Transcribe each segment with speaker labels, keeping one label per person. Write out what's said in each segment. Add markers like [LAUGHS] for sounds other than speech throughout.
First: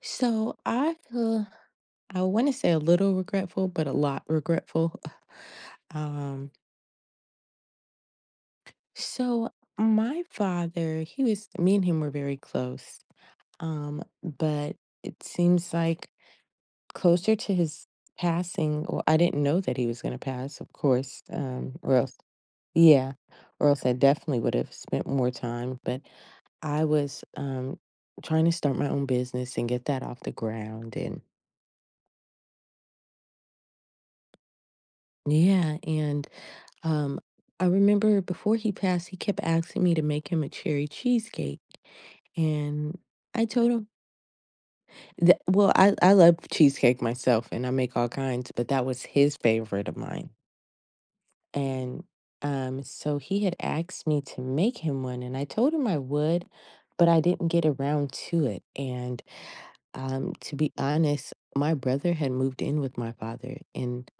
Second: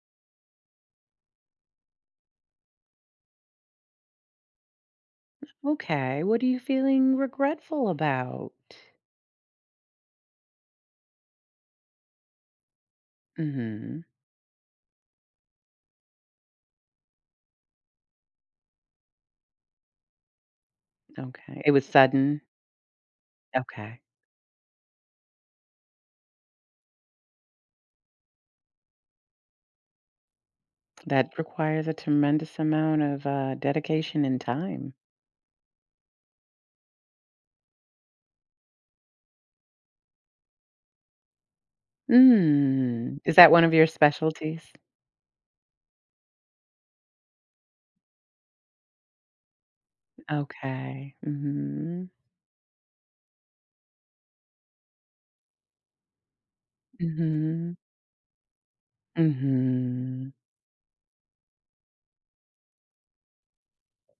Speaker 1: So I feel I want to say a little regretful, but a lot regretful. [LAUGHS]
Speaker 2: Okay, what are
Speaker 1: Um,
Speaker 2: you feeling regretful about?
Speaker 1: so my father, he was me and him were very close. Um,
Speaker 2: Mhm,
Speaker 1: but it seems like closer to his passing, well, I didn't know that he was gonna pass, of course.
Speaker 2: okay. It
Speaker 1: Um,
Speaker 2: was
Speaker 1: or else
Speaker 2: sudden?
Speaker 1: yeah, or else I
Speaker 2: Okay.
Speaker 1: definitely would have spent more time. But I was trying to start my own business and get that off the ground, and
Speaker 2: That requires a tremendous amount of, dedication and time.
Speaker 1: yeah. And Um, I remember before he passed, he kept asking me to make him a cherry cheesecake. And
Speaker 2: Mm, is
Speaker 1: I
Speaker 2: that one
Speaker 1: told
Speaker 2: of your
Speaker 1: him
Speaker 2: specialties?
Speaker 1: that, well, I love cheesecake myself and I make all kinds, but that was his favorite of mine.
Speaker 2: Okay.
Speaker 1: And
Speaker 2: Mhm.
Speaker 1: so he had asked me to make him one, and I told him I would, but I didn't get
Speaker 2: Mhm.
Speaker 1: around to it. And
Speaker 2: Mhm.
Speaker 1: to be honest, my brother had moved in with my father, and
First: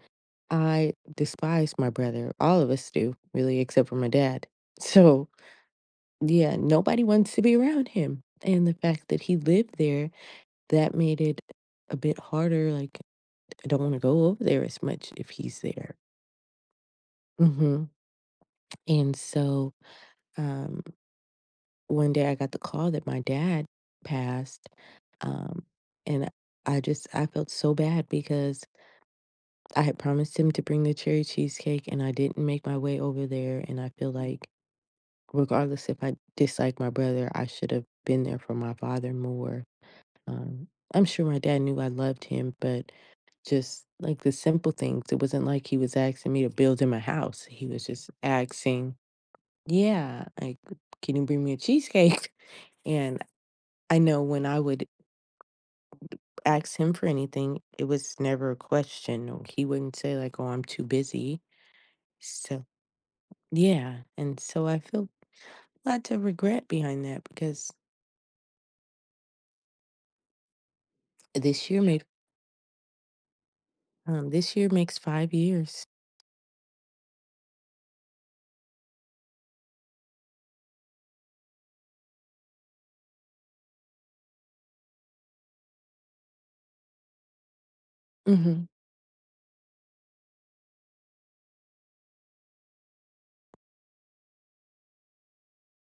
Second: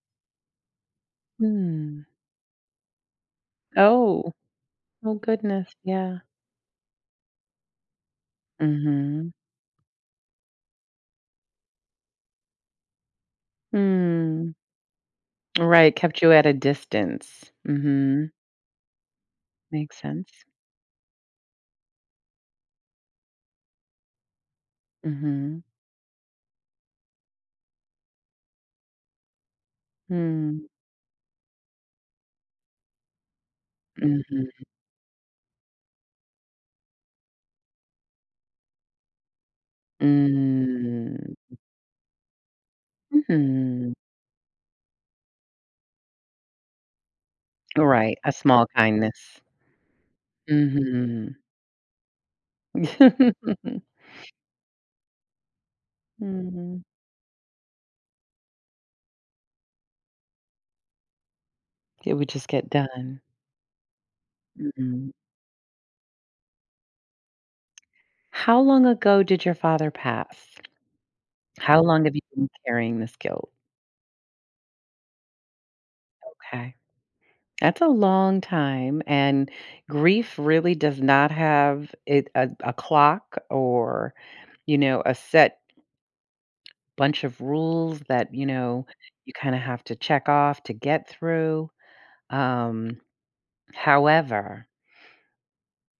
Speaker 1: I despise my
Speaker 2: Mm.
Speaker 1: brother. All of us do, really, except for my
Speaker 2: Oh,
Speaker 1: dad. [LAUGHS]
Speaker 2: oh
Speaker 1: So
Speaker 2: goodness, yeah.
Speaker 1: yeah, nobody wants to be around him, and the fact that
Speaker 2: Mhm.
Speaker 1: he lived there, that made it a bit harder, like, I don't wanna go over
Speaker 2: Mm.
Speaker 1: there as much if he's
Speaker 2: Right,
Speaker 1: there.
Speaker 2: kept you at a distance.
Speaker 1: Mhm,
Speaker 2: Mhm.
Speaker 1: and so,
Speaker 2: Makes sense.
Speaker 1: um, one day I got the call that my dad passed,
Speaker 2: Mhm.
Speaker 1: um, and I felt so bad because I had promised him to
Speaker 2: Mm.
Speaker 1: bring the cherry cheesecake, and I didn't make my way over there, and I feel like
Speaker 2: Mhm.
Speaker 1: regardless if I dislike my brother, I should have been there for my father more. Um, I'm
Speaker 2: Mm.
Speaker 1: sure my dad knew I loved him, but just
Speaker 2: Mhm.
Speaker 1: like the simple things, it wasn't like he was asking me to build him a house. He was just
Speaker 2: Right, a small
Speaker 1: asking,
Speaker 2: kindness.
Speaker 1: yeah, like, can you
Speaker 2: Mhm.
Speaker 1: bring me a cheesecake? [LAUGHS] And
Speaker 2: Mhm.
Speaker 1: I know when I would ask him
Speaker 2: [LAUGHS]
Speaker 1: for anything, it was never a question. Or he wouldn't say, like, oh, I'm too busy.
Speaker 2: It would just
Speaker 1: So,
Speaker 2: get done.
Speaker 1: yeah. And so I feel
Speaker 2: Mhm.
Speaker 1: a lot of regret behind that because
Speaker 2: How long ago did your father pass?
Speaker 1: this year
Speaker 2: How
Speaker 1: made
Speaker 2: long have you been carrying this guilt?
Speaker 1: this year makes 5 years.
Speaker 2: Okay. That's a long time, and grief really does not have it a clock or, you know, a set bunch of rules that, you
Speaker 1: Hmm.
Speaker 2: know, you kinda have to check off to get through. Um However,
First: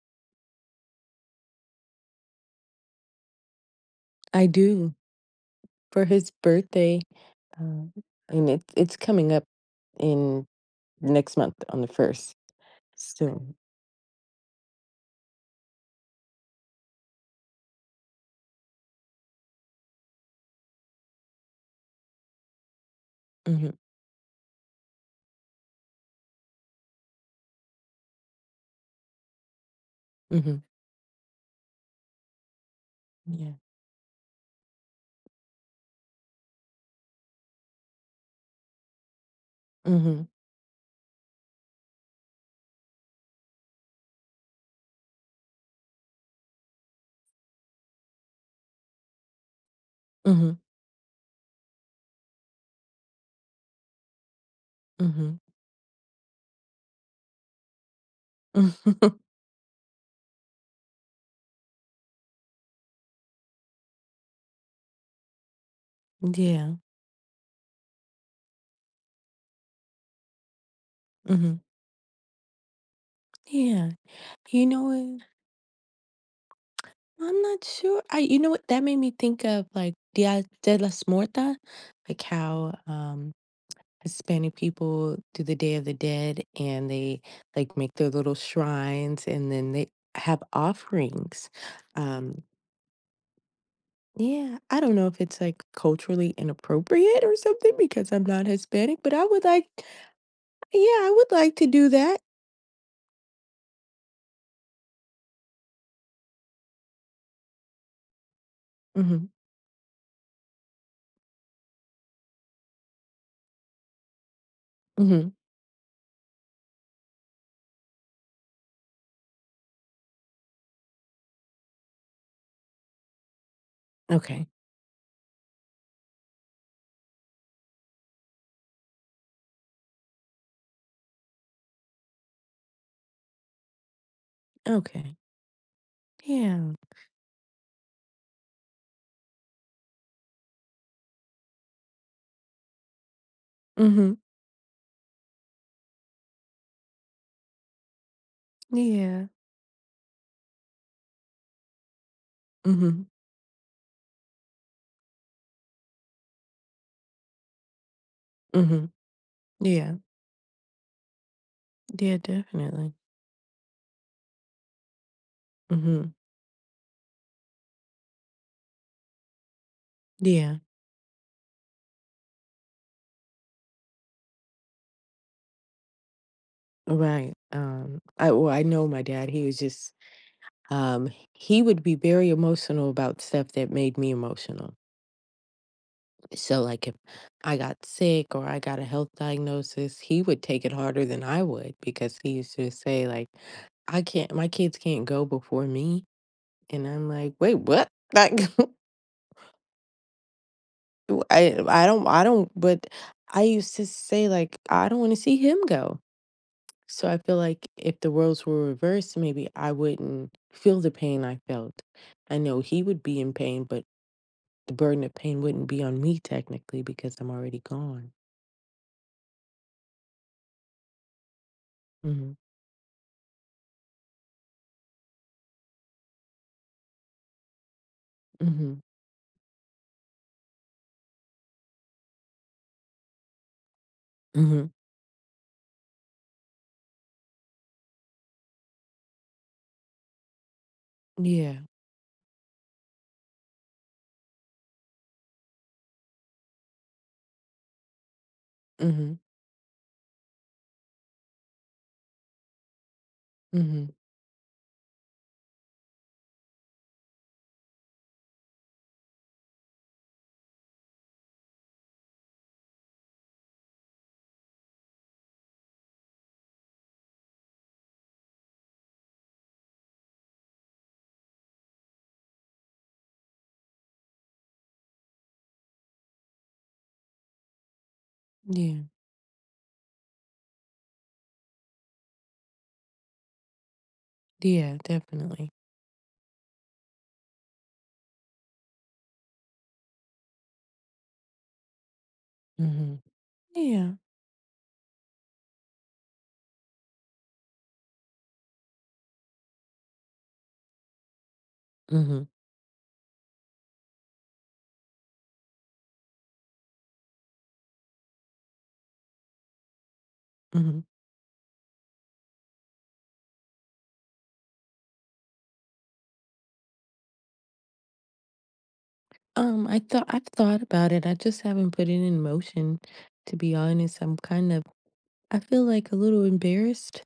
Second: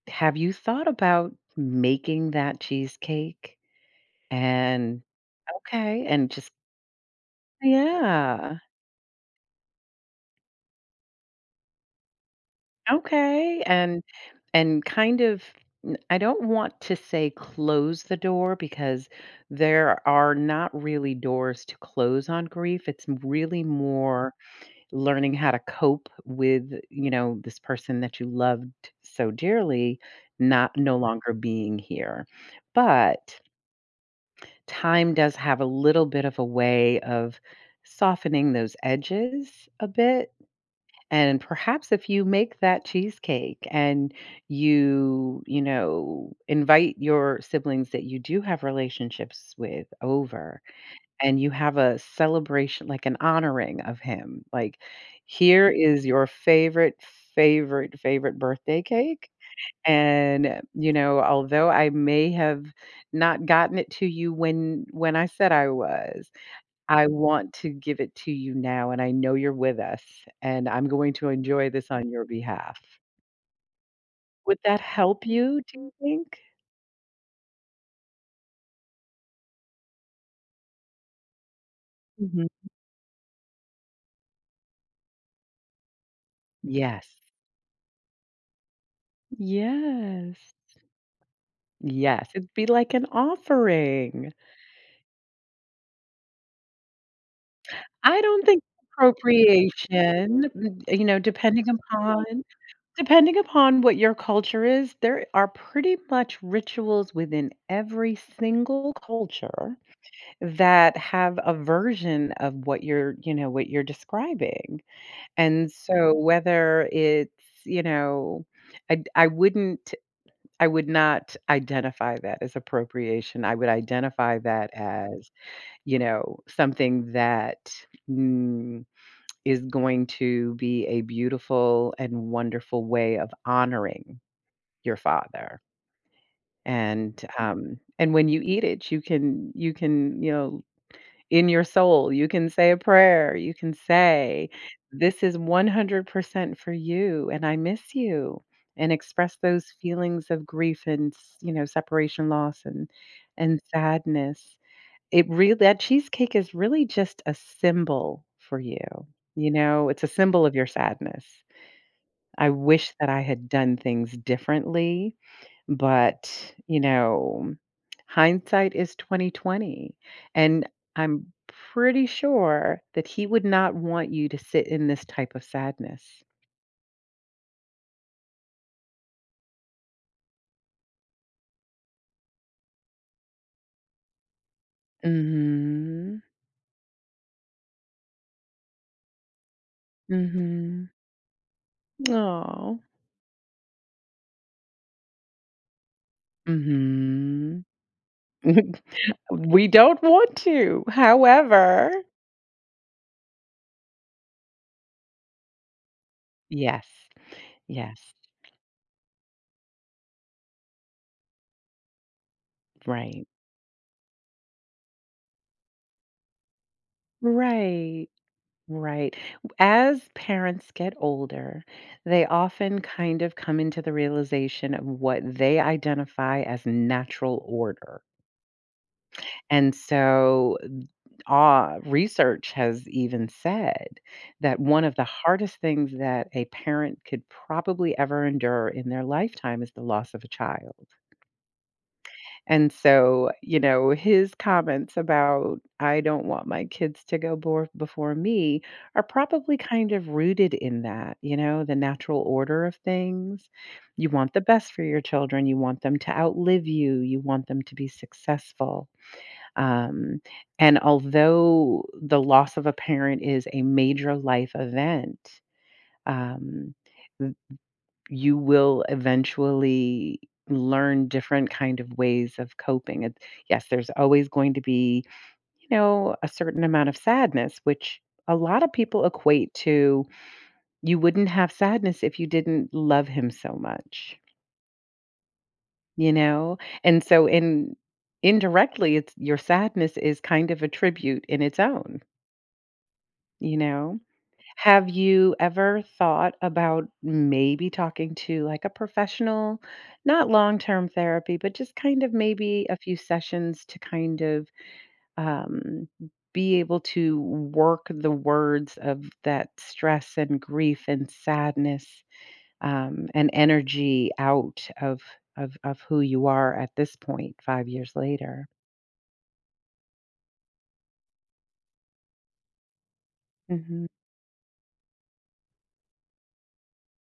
Speaker 2: have you thought about making that cheesecake?
Speaker 1: I do,
Speaker 2: And
Speaker 1: for
Speaker 2: okay,
Speaker 1: his
Speaker 2: and just
Speaker 1: birthday. Um, and
Speaker 2: yeah.
Speaker 1: it it's coming up in next month on the 1st, soon.
Speaker 2: Okay, and kind of n I don't want to say close the door because there are not really doors to close on grief. It's m really
Speaker 1: Mhm,
Speaker 2: more learning how to cope with, you know, this person that you loved so dearly
Speaker 1: mhm,
Speaker 2: not no longer being here. But
Speaker 1: yeah.
Speaker 2: time does have a little bit of a way of softening those edges a
Speaker 1: Mhm,
Speaker 2: bit, and perhaps if you make that cheesecake and you know, invite your siblings that you do have relationships with
Speaker 1: mhm,
Speaker 2: over, and you have a celebration, like an honoring of him, like,
Speaker 1: mhm.
Speaker 2: "Here is your favorite, favorite, favorite birthday
Speaker 1: [LAUGHS]
Speaker 2: cake, and, you know, although I may have not gotten it to you when I said I was,
Speaker 1: Yeah,
Speaker 2: I want to give it to you now, and I know you're with us, and I'm going to
Speaker 1: mhm,
Speaker 2: enjoy this on your behalf."
Speaker 1: yeah.
Speaker 2: Would
Speaker 1: You
Speaker 2: that
Speaker 1: know what?
Speaker 2: help you, do you think?
Speaker 1: I'm not sure. I you know what? That made me think of, like, Dia de las Muertas, like,
Speaker 2: Mhm.
Speaker 1: how, Hispanic people do the Day of the Dead, and they,
Speaker 2: Yes.
Speaker 1: like, make their little shrines, and then they have
Speaker 2: Yes.
Speaker 1: offerings,
Speaker 2: Yes,
Speaker 1: um
Speaker 2: it'd be like an offering.
Speaker 1: Yeah, I don't know if it's, like, culturally inappropriate or something because
Speaker 2: I
Speaker 1: I'm not
Speaker 2: don't think
Speaker 1: Hispanic, but I would like
Speaker 2: appropriation, m
Speaker 1: yeah,
Speaker 2: you
Speaker 1: I
Speaker 2: know,
Speaker 1: would like
Speaker 2: depending
Speaker 1: to
Speaker 2: [LAUGHS]
Speaker 1: do that.
Speaker 2: upon depending upon what your culture is, there are pretty much rituals within every single
Speaker 1: Mhm,
Speaker 2: culture that have a version of what you're, you know, what you're describing.
Speaker 1: mhm,
Speaker 2: And so whether it's, you know, I wouldn't, I would not identify that as appropriation. I would identify
Speaker 1: okay,
Speaker 2: that as, you know, something that mm, is going to be a beautiful and wonderful way of honoring your
Speaker 1: okay,
Speaker 2: father.
Speaker 1: yeah,
Speaker 2: And when you eat it, you can you can, you know, in your soul, you can say a prayer, you can
Speaker 1: mhm,
Speaker 2: say, "This is 100% for you, and I miss you," and
Speaker 1: yeah,
Speaker 2: express those feelings of grief and, s you know, separation loss
Speaker 1: mhm,
Speaker 2: and sadness. It really that cheesecake is really just a symbol for
Speaker 1: mhm,
Speaker 2: you, you know?
Speaker 1: yeah,
Speaker 2: It's a symbol of your sadness.
Speaker 1: yeah,
Speaker 2: I
Speaker 1: definitely,
Speaker 2: wish that I had done things differently
Speaker 1: mhm,
Speaker 2: but, you know, hindsight is 2020,
Speaker 1: yeah,
Speaker 2: and I'm pretty sure that he would not want you to sit in this type of sadness.
Speaker 1: right, I well, I know my dad, he was just, he would be very emotional about stuff that made me emotional.
Speaker 2: Mhm.
Speaker 1: So, like, if I got sick or I got a health diagnosis, he would take it
Speaker 2: Mhm.
Speaker 1: harder than I would because he used to
Speaker 2: Aw.
Speaker 1: say, like, I can't, my kids can't go before me. And I'm like, wait,
Speaker 2: Mhm.
Speaker 1: what? Like, [LAUGHS]
Speaker 2: [LAUGHS] We don't want to,
Speaker 1: I
Speaker 2: however,
Speaker 1: don't, I don't, but I used to say, like, I don't want to see him go.
Speaker 2: yes.
Speaker 1: So I feel like if the
Speaker 2: Yes.
Speaker 1: roles were reversed, maybe I wouldn't feel the pain I felt. I know he would be
Speaker 2: Right.
Speaker 1: in pain, but the burden of pain wouldn't be on me technically because I'm already
Speaker 2: Right.
Speaker 1: gone.
Speaker 2: Right. As parents get older, they
Speaker 1: Hmm.
Speaker 2: often kind of come into the realization of what they identify as natural order.
Speaker 1: Hmm.
Speaker 2: And so, research has even said that
Speaker 1: Mhm.
Speaker 2: one of the hardest things that a parent could probably ever endure in their lifetime is the loss of a child.
Speaker 1: Yeah.
Speaker 2: And so, you know, his comments about I don't want my kids to before me are
Speaker 1: Mhm.
Speaker 2: probably kind of rooted in that, you know, the natural order of things.
Speaker 1: Mhm.
Speaker 2: You want the best for your children, you want them to outlive you, you want them to be successful. Um, and although the loss of a parent is a major life event, um, you will eventually learn different kind of ways of coping. It yes, there's always going to be, you know, a certain amount of sadness, which a lot of
Speaker 1: Yeah.
Speaker 2: people equate to you wouldn't have sadness if you didn't love him so much,
Speaker 1: Yeah, definitely.
Speaker 2: you know? And so in indirectly it's your sadness is kind of a tribute in its own,
Speaker 1: Mhm.
Speaker 2: you
Speaker 1: Yeah.
Speaker 2: know? Have you ever thought about maybe talking to like a professional, not long term therapy, but just kind of
Speaker 1: Mhm.
Speaker 2: maybe a few sessions to kind of um, be able to work the words of that stress and grief
Speaker 1: Mhm.
Speaker 2: and sadness and energy out of, of who you are at this point, 5 years later?
Speaker 1: I've thought about it. I just haven't put it in motion. To be
Speaker 2: Hmm.
Speaker 1: honest, I'm kind of, I feel like a little embarrassed,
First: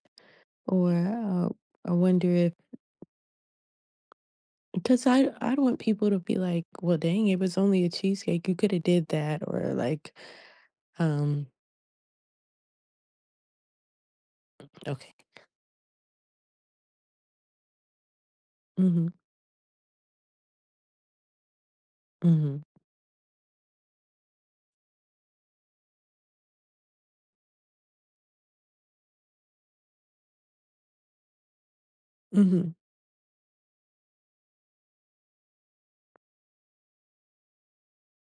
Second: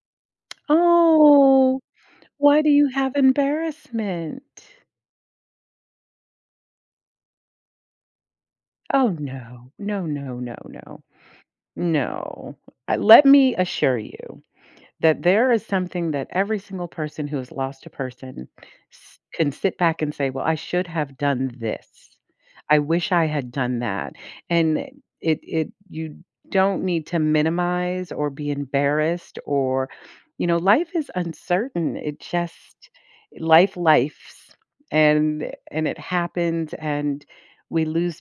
Speaker 1: or
Speaker 2: Oh,
Speaker 1: I wonder if,
Speaker 2: why do you have embarrassment?
Speaker 1: because I don't want people to be like, well, dang, it was only a cheesecake. You could have did
Speaker 2: Oh,
Speaker 1: that, or
Speaker 2: no. No,
Speaker 1: like,
Speaker 2: no, no, no.
Speaker 1: um,
Speaker 2: No. Let me assure you
Speaker 1: okay.
Speaker 2: that there is something that every single person who has lost a person
Speaker 1: Mhm.
Speaker 2: can sit back and say, "Well, I should have done this.
Speaker 1: Mhm.
Speaker 2: I wish I had done that." And it you don't need to minimize or be embarrassed or, you know, life is uncertain. It
Speaker 1: Mhm.
Speaker 2: just life lifes and it happens and we lose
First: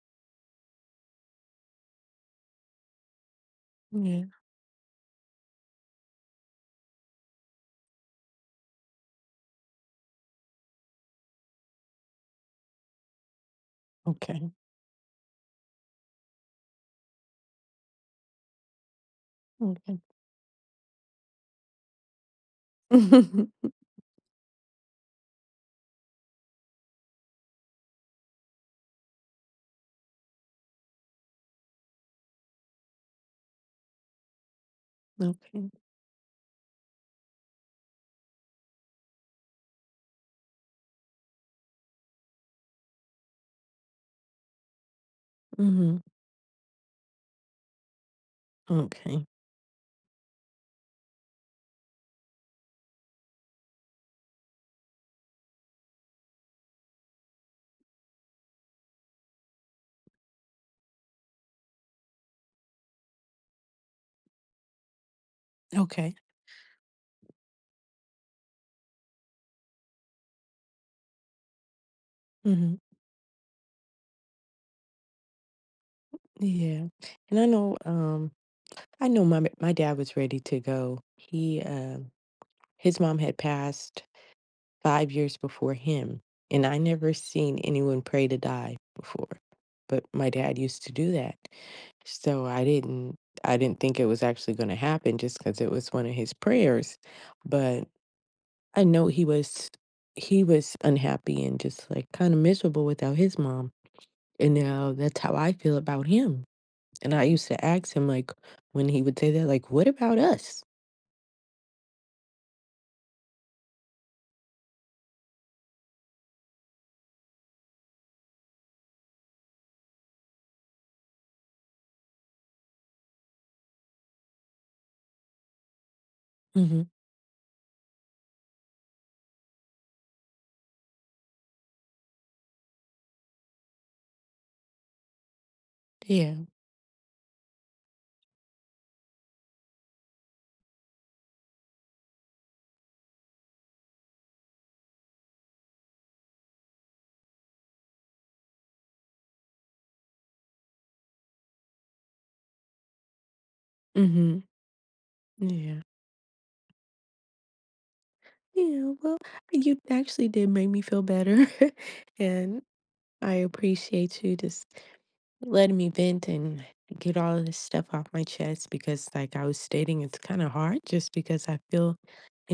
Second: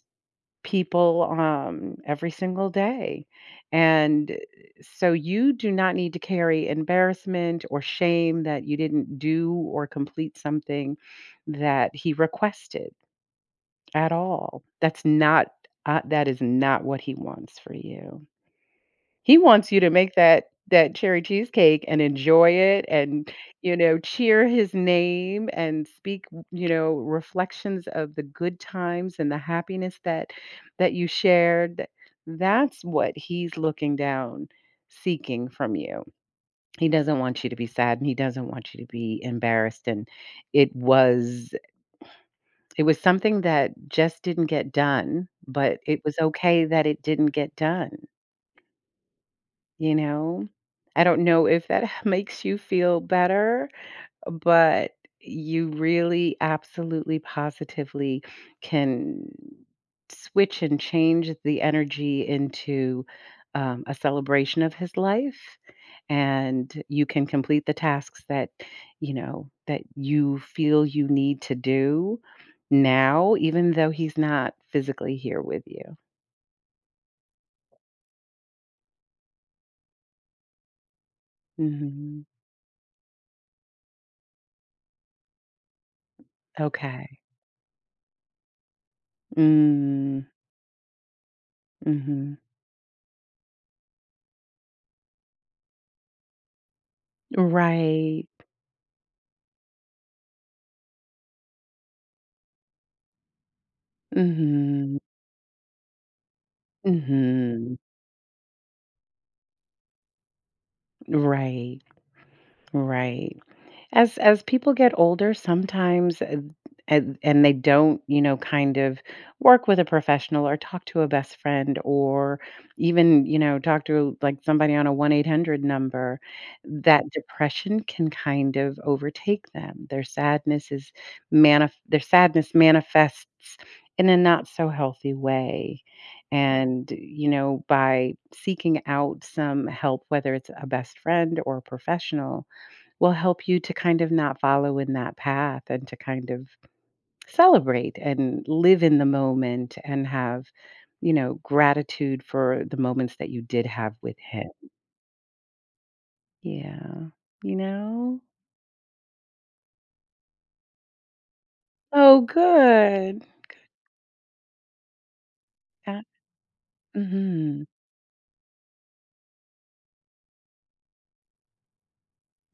Speaker 2: people, every single day,
Speaker 1: Yeah.
Speaker 2: and so you do not need to carry embarrassment or shame that you didn't do or complete something that he requested at
Speaker 1: Okay.
Speaker 2: all. That's not that is not what he wants for you. He wants you to
Speaker 1: Okay.
Speaker 2: make that cherry cheesecake and enjoy it and,
Speaker 1: [LAUGHS]
Speaker 2: you know, cheer his name and speak, you know, reflections of the good times and the happiness that you shared. Th That's what he's looking down, seeking
Speaker 1: Okay.
Speaker 2: from you. He doesn't want you to be sad, and he doesn't want you to be embarrassed, and it was it was something that just didn't get done, but
Speaker 1: Mhm.
Speaker 2: it was okay that it didn't get done.
Speaker 1: Okay.
Speaker 2: You know? I don't know if that [LAUGHS] makes you feel better, but you really absolutely positively can switch and change the energy into, a celebration of his life,
Speaker 1: Okay.
Speaker 2: and you can complete the tasks that, you know, that you feel you need to do
Speaker 1: Hmm.
Speaker 2: now, even though he's not physically here with you.
Speaker 1: Yeah. And I know my dad was ready to go. He
Speaker 2: Mhm.
Speaker 1: his mom had passed 5 years before him, and I never
Speaker 2: Okay.
Speaker 1: seen anyone pray to die before. But
Speaker 2: Mm.
Speaker 1: my dad used to do that.
Speaker 2: Mhm.
Speaker 1: So I didn't think it was actually going to happen just cuz it was one of his prayers, but
Speaker 2: Right.
Speaker 1: I know he was unhappy and just like kind of miserable without his mom. And now
Speaker 2: Mhm.
Speaker 1: that's how I feel about him. And I used to
Speaker 2: Mhm.
Speaker 1: ask him, like, when he would say that, like, "What about us?"
Speaker 2: Right. Right. As people get older, sometimes and they don't, you know, kind of work with a professional or talk to a best friend or even, you know, talk to like somebody on a 1-800 number,
Speaker 1: Mhm.
Speaker 2: that depression can kind of overtake them. Their sadness is manif their sadness manifests in a not so healthy way.
Speaker 1: Yeah.
Speaker 2: And, you know, by seeking out some help, whether it's a best friend or a professional, will help you to kind of not follow in that path and to kind of celebrate and live in the moment and have, you know, gratitude for the moments that you did have with
Speaker 1: Mhm.
Speaker 2: him.
Speaker 1: Yeah.
Speaker 2: Yeah. You know?
Speaker 1: Yeah, well, you actually did make me feel better, [LAUGHS]
Speaker 2: Oh,
Speaker 1: and
Speaker 2: good.
Speaker 1: I appreciate you just letting me
Speaker 2: Yeah.
Speaker 1: vent and get all of this
Speaker 2: Mhm.
Speaker 1: stuff off my chest because, like I was stating, it's kinda hard just because I feel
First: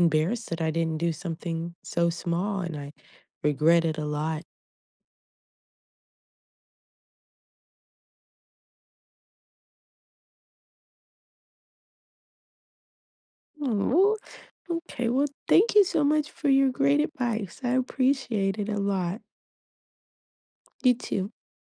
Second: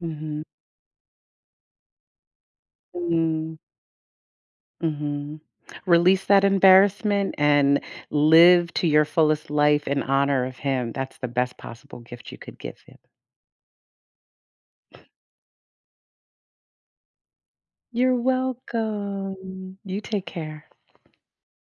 Speaker 2: Mm.
Speaker 1: that I didn't do something so small, and I
Speaker 2: Mhm. Mhm.
Speaker 1: regret it a lot.
Speaker 2: Mhm. Release that embarrassment and live to your fullest life in honor of him. That's the best possible gift you could give him.
Speaker 1: Hmm, well, okay. Well, thank you so much for your great advice. I
Speaker 2: You're
Speaker 1: appreciate it a lot.
Speaker 2: welcome. You take care.
Speaker 1: You too.